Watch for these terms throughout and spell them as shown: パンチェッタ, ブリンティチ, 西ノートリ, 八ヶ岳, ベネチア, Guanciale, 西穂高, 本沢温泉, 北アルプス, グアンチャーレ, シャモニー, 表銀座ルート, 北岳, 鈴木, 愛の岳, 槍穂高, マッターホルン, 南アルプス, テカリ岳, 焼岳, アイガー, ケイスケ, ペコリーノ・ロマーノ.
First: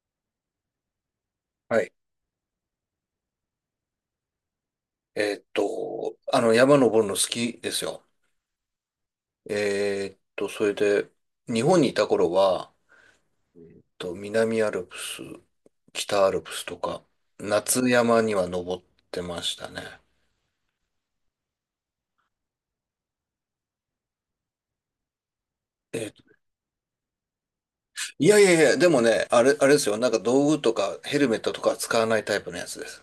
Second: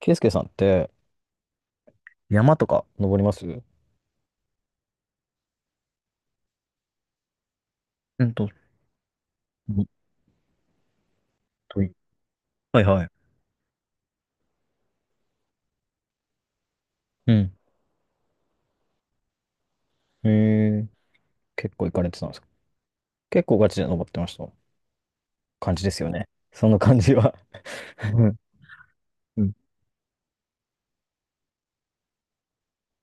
ケイスケさんってはい。山とか登りますう？山登るの好きですよ。うんと、うんそれで、日本といにいた頃は、はいは南アルプス、北アルプスとか、い。ん。夏山には登ってましたね。へえ、結構行かれてたんですか？結構ガチで登ってました感じですえよーっと、ね。その感じは、ういんやいやいや、でもね、うあん、れ、あれですよ。なんか道具とかヘルメットとかは使わないタイプのやつです。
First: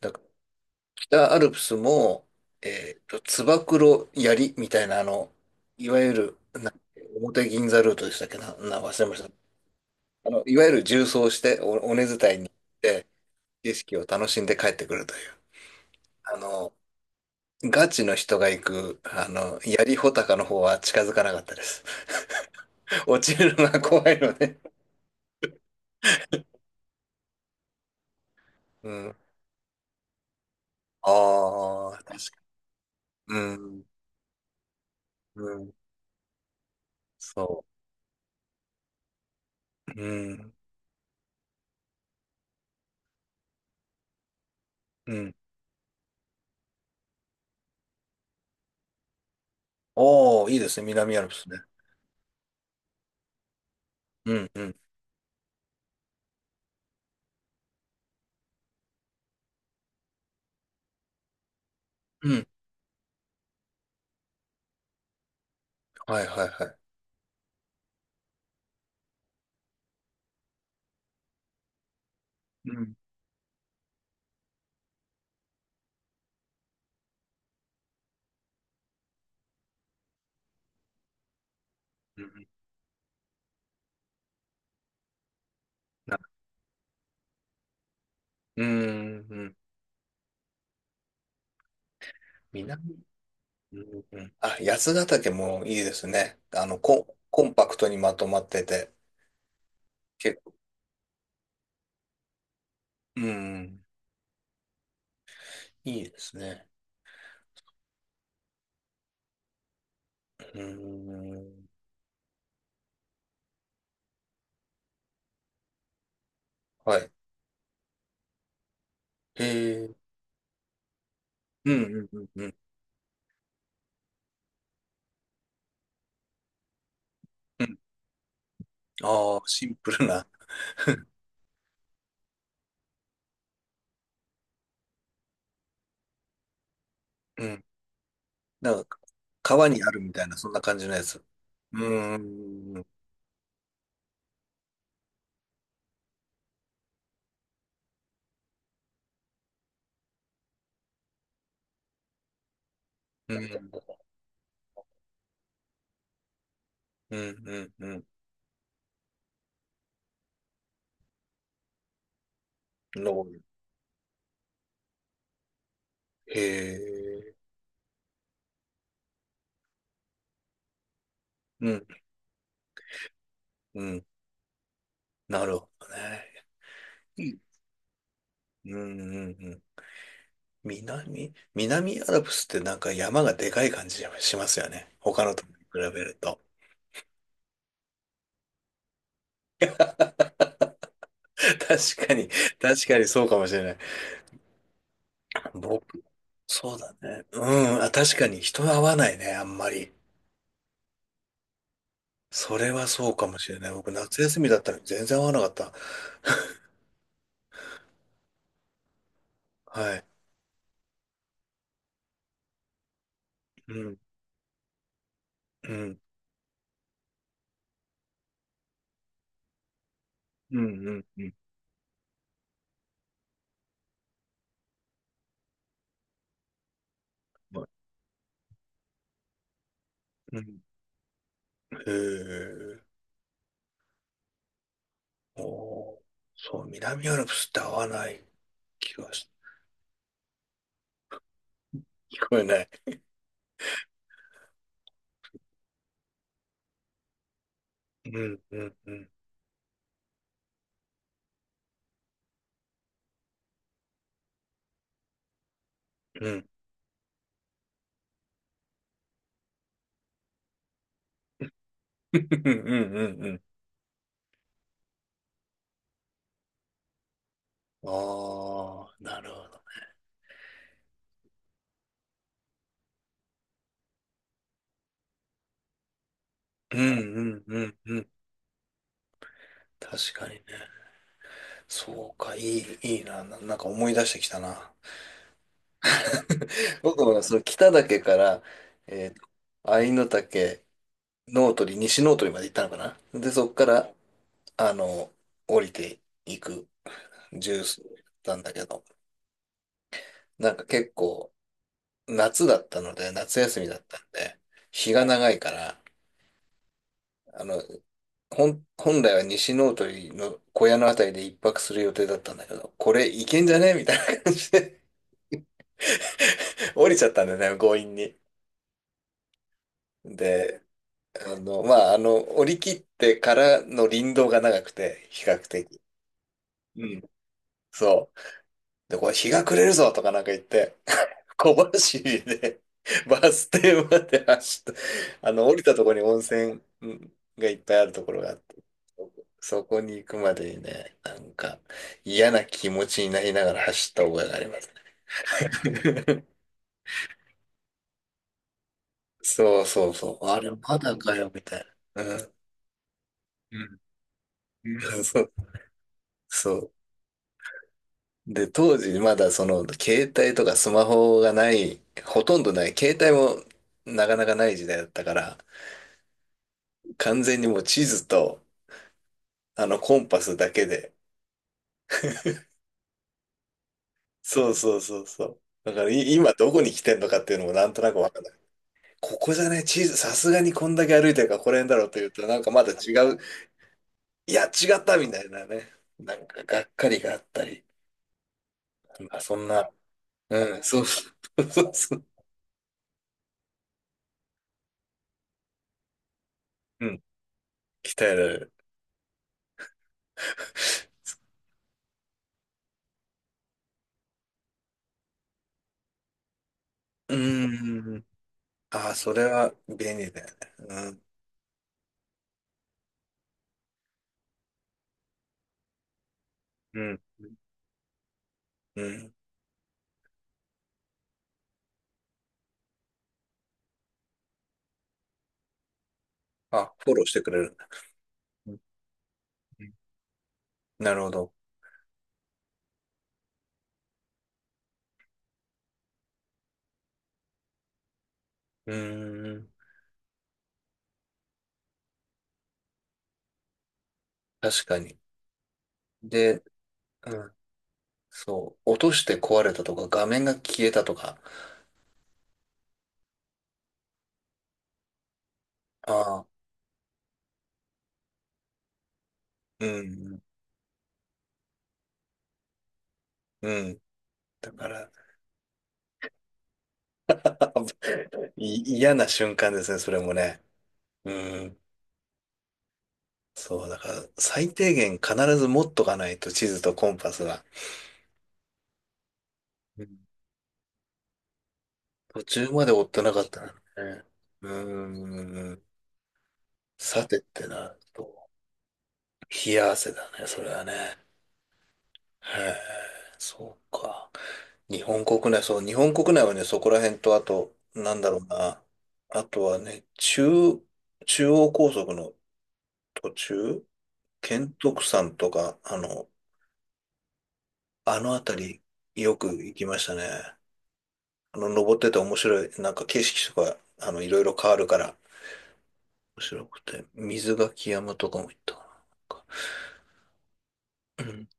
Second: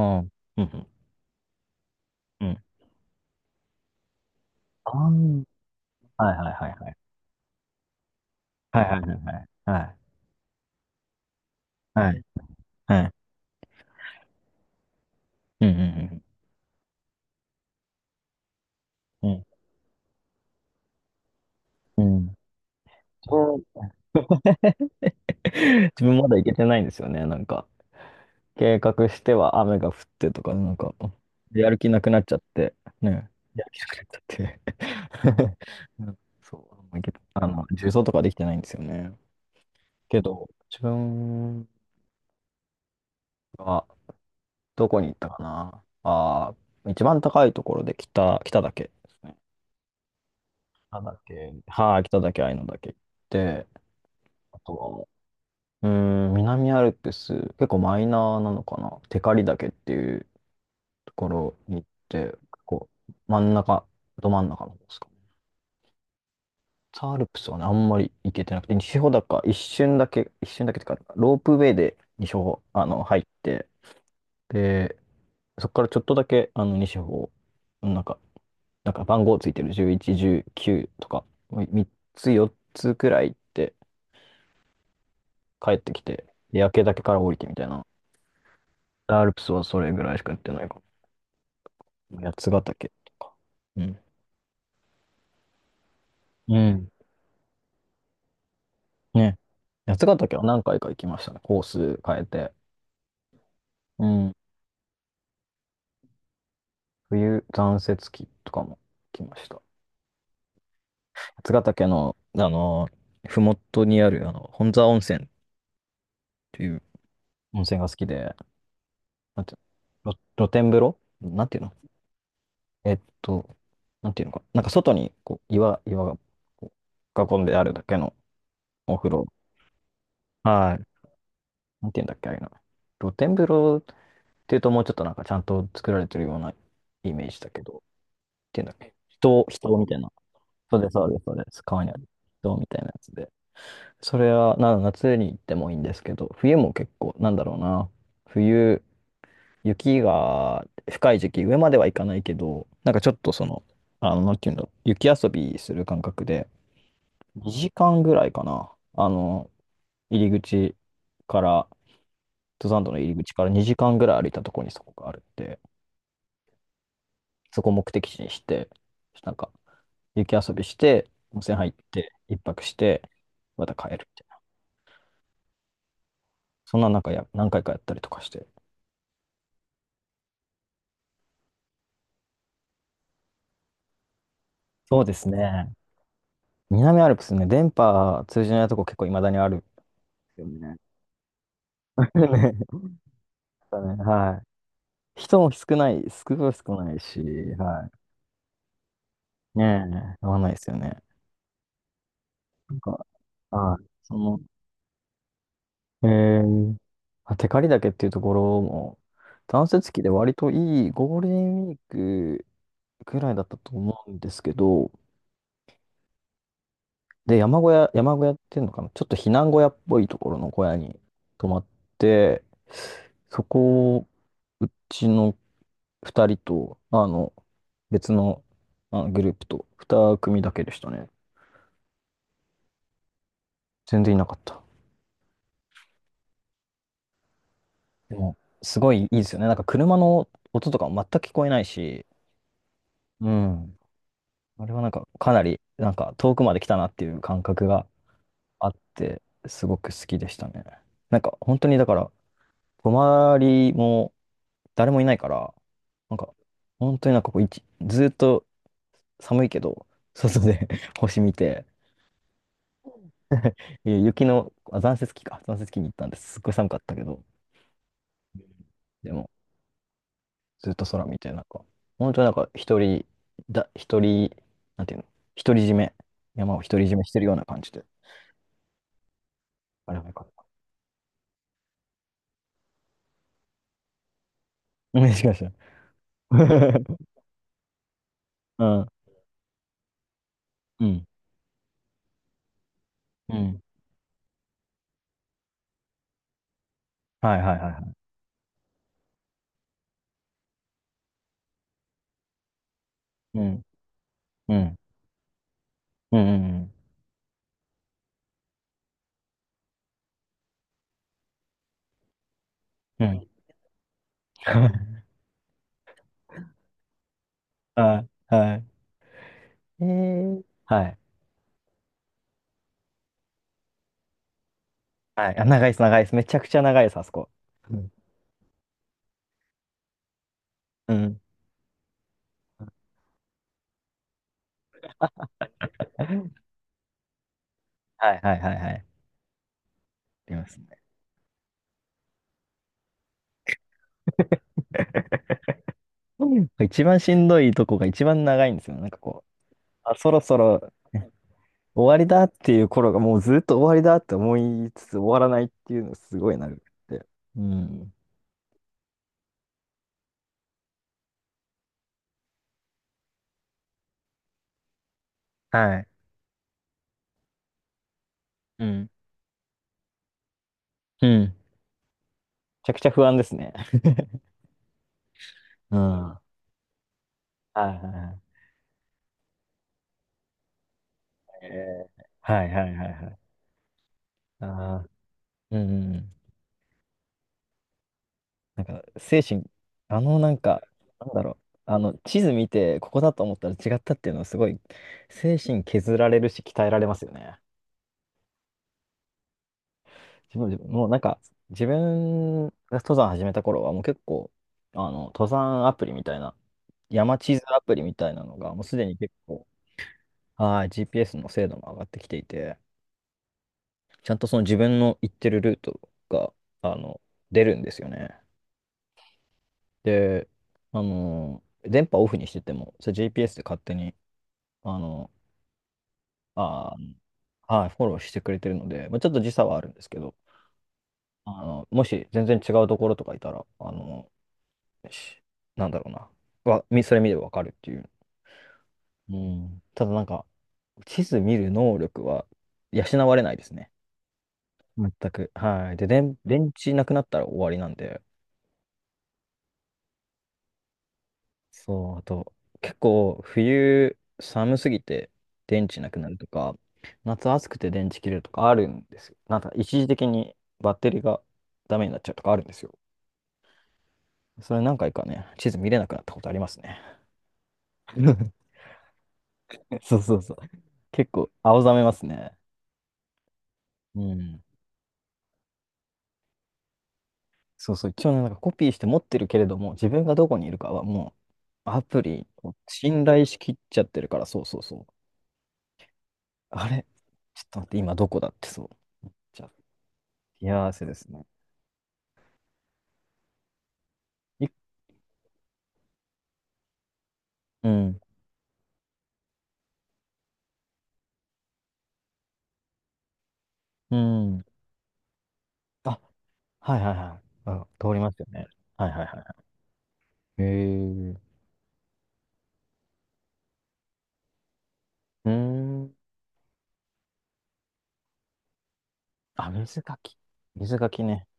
だかあら、ー、うん北アルプスも、うんうん。つば九郎槍みたいあな、ー、いわゆはいる、はいはいはい。表銀座ルートでしたっけな、はいはい忘れはました。いはい。いわゆる縦走して、尾根はい。伝いに行っはて、い。景色を楽しんで帰ってくるという。うんうんあの、ガチの人が行く、うん槍穂高の方は近づかなかったです。うん。うん。落ちるそう。 のが怖いので。自分まだ行けてないんですよね。なんか、計う画ん。しては雨が降ってとか、なんか、やる気あなあ、確くなっちゃっかて、ね。に。うやる気ん。なくなっちゃっうて。 ん。そうんそけど、あその、重曹とかできてないんですよね。う。けうど、ん。自分はどこに行うったん。かな。ああ、一番高いところで、北岳ですね。おー、いいですね。北南アルプスね。岳、はい、北岳、愛の岳行って、うん、あうとん。は、うーん、南アルプス、結構マイナーなのかな。テカリ岳っていうところに行っうて、ん。こう、真ん中、ど真ん中の方ですかね。はい、はい、はい。北アルプスはね、あんまり行けてなくて、西穂高、一瞬だけ、一瞬だけってか、ロープウェイで西穂、うあん。の、入って、で、そこからちょっとだけ、あの、西穂、なんか、なんか番号ついてる11、19とか、3うつ、ん。4つくらい行って帰ってきなて、で焼岳から降りてみたいな。う北アん。ルプうスん。はそれぐらいしかやってないかも。八ヶ岳南とか。ううん。んうん、あ、八ヶ岳もいいですね。うん。コンパクトにまとまってて、ね。八ヶ岳結は構、何回か行きましたね。コース変えて。うん、うん。いいですね。冬残雪期とかも来ました。う八ヶん、岳の、あの、ふもとにある、あの、本沢温泉っていうはい。温泉が好きで、なへんていうえ、の、露天風呂なんていううの、ん、うん、うん、うん。えっと、なんていうのか。なんか外に、こう、岩が、こう、囲んであうるん、だけのお風呂。ああ、シンプルな、はい。なんていうんだっけ、あれな。露天風呂っていうと、もうちょっとなんかちゃんと作られてるようなイメージうだけん。ど、っていうんだっなんけ。か、川人にみあたいるな。みたいな、そんなそ感うじです、のやそうです、つ。そうです。う川にあるん、人みたういん、なやつで。それは、夏に行ってもいいんですけど、冬も結構、なんだろうな。冬、雪が深い時期、上までは行かないけど、なんかちょっとうその、ん、あの、なんていうんだろう、雪遊びする感覚で、うん、う2時ん、間うぐらいかな。あの、入り口から、登山道のん。入り口から2時間ぐらい歩いたところにそこがあるんで、へえ、そこを目的地にして、なんか、雪遊びして、温泉入うっん、て、一泊して、またう帰ん。るみたいな。なるほどね。そんななんかうや、何回かやったりとかして。ん、うん、うん。南アルプスってなんか山がでかい感じしますよね。そうで他すのとこにね。比べると。南アルプスね、電波通じないとこ結構いまだにあるんですよね。確かに、ね、確かにそうかもしれない。だね、はい。人も僕、少ない少そうだないし、ね。うん、はあ、確かに人は合わないね、あんい。まり。ねえ、合わないですよね。それなんはか、そうかもしれない。はい。僕、そ夏の、休みだったのに全然合わなかった。えまあ、テカリ岳っていうところも、断雪は期でい。割といいゴールデンウィークぐらいだったうとん、思うんですけど、うん、で、山小屋っていうのかな、ちょっと避難小屋っぽいところのう小ん、屋うにん、うん。泊まって、そこをうちの2人と、あの、はい、別の、あのグループとう2組だん、けでしたね。へえ。全然いなかった。おー、そう、南アルプスって合わなでいも、すご気いいいがでし、すよね。なんか車の音とかも全く聞こえないし、聞こえない。うん。あれはなんかかなり、なんか遠くまで来たなっていう感覚がうん、うあっん、うん、て、すごく好きでしたね。なんか本当にだから、泊まりも、誰もいないから、なんうか、ん、うん、本当になんかこう、ずーっと寒いけど、外で 星見て、うん、うん。うん、いや雪の、あ、残雪期か、残雪期に行ったんです。すっごい寒かったけど、ああ、でなも、るほど。ずっと空見て、なんか、本当になんか一人、なんていうの、独り占め、山を独うり占んめしてうるようんなう感じんで、うん。あれはよ確かかっにね。た。そうか、いいな。なんか思い出してきたな。うん、しかし。僕 はその北岳から、うん、えーと、愛の岳、うん、ノートリ、西ノートリまで行ったのかな。で、うそこん。から、あの、降りていくはいジはいューはいはスだっい。たんだけど、なんか結構夏だったので、夏うん、休みだったんで、うん、日が長いから、うん、うん、あの、本来は西の鳥の小屋のあたりで一泊する予定だったんだけど、こうん。れういん。 けんじゃねみたいな感じで 降りちゃったんだよね、強引はい、に。はい。えー、で、はい。まあ、降り切ってからの林道が長くて、比はい。較あ、長いです、的。長いです。めちゃくちゃ長いうです、あん。そこ。うん。そう。で、これ日が暮れるぞとかなんか言って、うん。小走りで バス停まで走った。降りたところに温泉がいっぱいあるとこはいろがはあっいはて、いはい。そこに行くあまりまですにね。ね、なんか嫌な気持ちになりながら走った覚えがあります。一番しんどいとこが一番長いんですよね。なんかこう、そうそうあ、そそろう。そあれ、ろまだかよ、みたい終わな。りだっうていう頃がもうずっと終わん。りだって思いつつう終ん、わそらう。ないっていうのがすごいなそるう。って。うん。で、当時まだその携帯とかスマホがない、ほとんどない、携帯もなかなかない時代だったから、はい。完全にもう地図とうん。コンパスだけで。うん。めちゃくちゃ不安ですね。そうそうそうそう。だうん。から、いは今どこに来てんのかっていうのもいなはいんとなくわはかんない。ここじゃね、地図、さすがにこんだけ歩いてるからい。これだろうと言うと、なんはいかまはだいは違いはう、い。いや、あ違っあ。たみたいなうね。んうんうん。なんかがっかりがあったり。なんか、まあ、精そ神、んな、あの、なんうか、ん、そうなそんだろう、う、そうあの、そう、地図見て、ここだと思ったら違ったっていうのは、すごい、精神削られるし、鍛えらうれまん、すよね。鍛えられる。自分もうなんか、自分が登山始めた頃は、もう結構、あの、登山アプリみたいな、う山地図アプリみーん。たいなのが、もうすでああ、にそ結れ構、は便利だよはい、ね。GPS の精度も上がってきていて、ちゃんとその自分の行ってるルートが、あうん、の、うん、出るんですよね。うん。で、あの、電波オフにしてても、それ GPS で勝手に、あの、あ、あフー、ォローしてくれるんはだ。い、フォローしてくれてうるんので、まあ、ちょっと時差はあうるんん、ですけど、なるほあど。の、もし全然違うところとかいたら、あの、しなんだろうな、それ見ればわかるっていう。ううーん、ん。ただなんか、地図見る能力は養われないですね。確か全に。く。はい。で、で、電池なくなっうたらん、終わりなんで、そう、落として壊れたとか、画面が消えたとか。そう、あと、結構冬寒すぎて電池なくなるあとあ、か、夏暑くて電池切れるとかあるんですよ。なんかう一時的ん、にバッテリーがダメになっちゃうとかあるんですよ。うん。だそれか何回ら、かね、地図見れなくなったことありますね。嫌な瞬間ですね、そそれうもそうそう。ね。結構うん。青ざめますね。そう、だかうら、ん。最低限必ず持っとかないと、地図とコンパスがそうそう。一応ね、なんかコピーして持ってるけれども、う自ん分がどこにいるかはもうアプ途リ中をまで追って信なか頼っしたらきね。っちゃってるから、そううーそうそう。ん。あれ、さてっちょてっと待なって、る今どこと、だってそう。じゃあ、冷や汗だね、それは幸せでね。すね。へえ、そうか。い日本国内、そう、日本国内はね、そこら辺と、あと、うなん。んだろうな。あとはね、中央高速の途中、うん。県徳山とか、ああ、の、はいはいはい。あ、通ありまのすよね。辺はいはり、いはよいはく行きましたね。い。へえ。登ってて面白い、なんか景色とか、いろいろ変わるから、うーん。面白くて、水垣山とかも行ったかな。なんかあ、水かき。水かきうね。ん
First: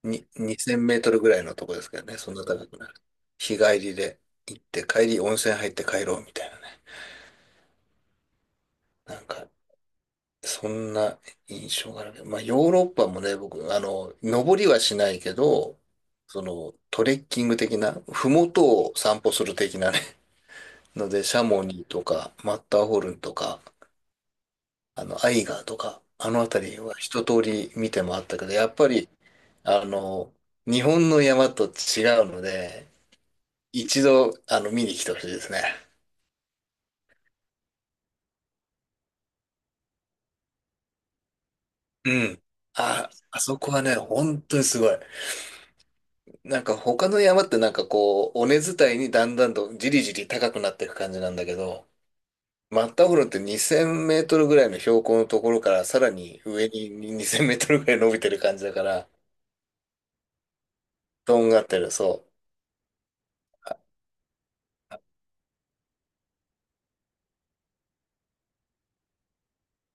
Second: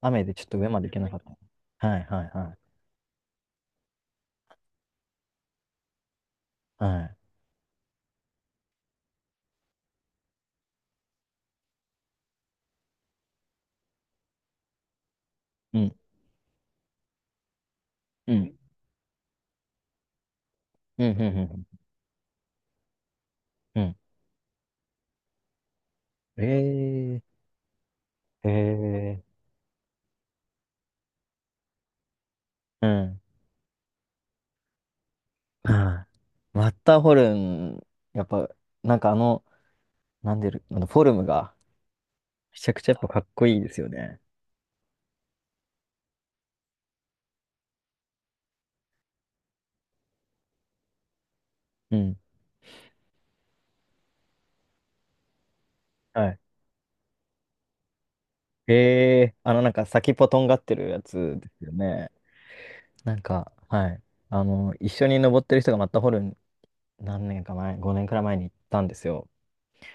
雨に、でちょっと上2000まメで行けーなトかルっぐらいのとこでた。すはけどいね、はいそんなは高くなる。日帰りで行って、帰り温泉入って帰ろうみたいなね。い。はい。なんか、そんな印象があるけど、まあヨーロッパもね、僕、登りはしないけど、うん。そのトレッキング的な、ふうもん。とを散歩する的なね、うのん。うん。で、シうャモん。ニーとか、マッターホルンとか、うん、アイガーとか、あのえあたりは一え。通り見てもあったけへど、やっぱり、え。あの、日本の山と違うのうで、ん。一度、見に来てほしいですね。はい。マッターホルン、やっぱ、なんかあの、なんでる、あのフォルムが、うん。めちゃくちゃやっぱあ、かっあこいそいでこすはよね、ね。本当にすごい。なんか他の山ってなんかこう、尾根伝いにだんだんとじりじり高くなっていく感じなんだけど、うん。マッターホルンって2000メートルぐらいの標高のところからさらはい。に上に2000メートルぐらい伸びてる感じだから、あの、なんか先っぽとんがってるやつとでんがすっよてる、ね。そなんか、はい。あの、一緒に登ってる人がマッターホルン何年か前、5年くらい前に行ったんですよ。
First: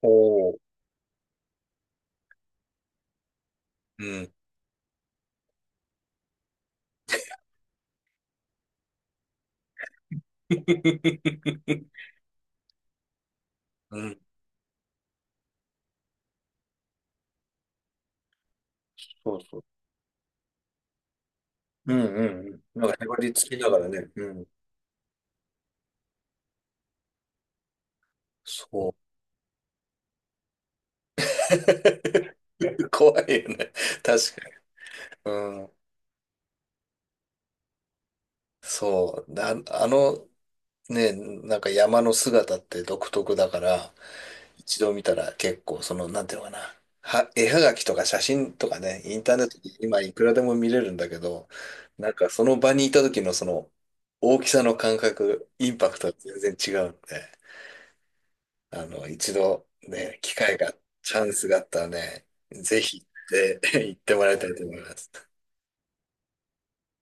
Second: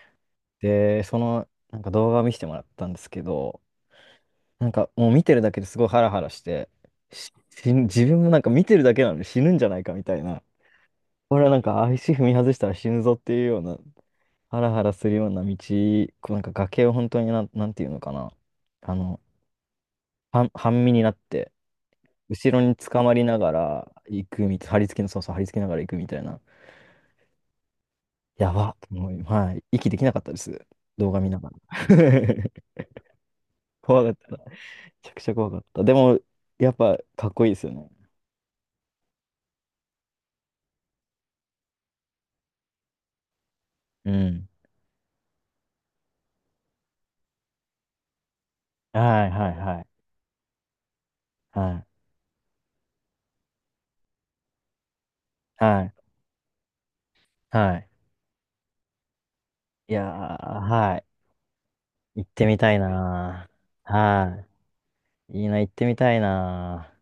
う。おお。で、その、なんか動画を見せてもらったんですけど、うん。なんかもう見てるだけですごいハラハラして、死ぬ、自分もなんか見てるだけなのに死ぬんじゃないかみたいな。これはなんか 足踏み外したら死ぬぞっていうような、うん。ハラハラするような道、こうなんか崖を本当になんていうのかな。あの、そうそう。半身になって、うんうん後うろにん。なんか捕へまばりりなつがきながららね。行うくん。みたい、張り付けの、そうそう、張り付けながら行くみたいな。やばっとそ思う。い、はい、息できなかったです。動画見ながら。怖いよね。怖かっ確た。めかちゃくに。ちうゃ怖かっん。た。でも、やっぱかっこいいですよね。そう。だ、あの、ね、なんか山の姿って独特だから、うん。一度見たら結構その、なんていうのかな。絵はがきとか写真とかね、インはいターネッはいトではい。今いくらでも見れるんだけど、はい。なんかその場にいた時のその大きさの感覚、インはパい。クトは全然違うんで、はい。一度いやね、機会ー、が、はい。チャンスがあったら行ね、ってみたいぜひな行って、ー。行ってもらいはたいと思います。い。いいな、行ってみたいなー。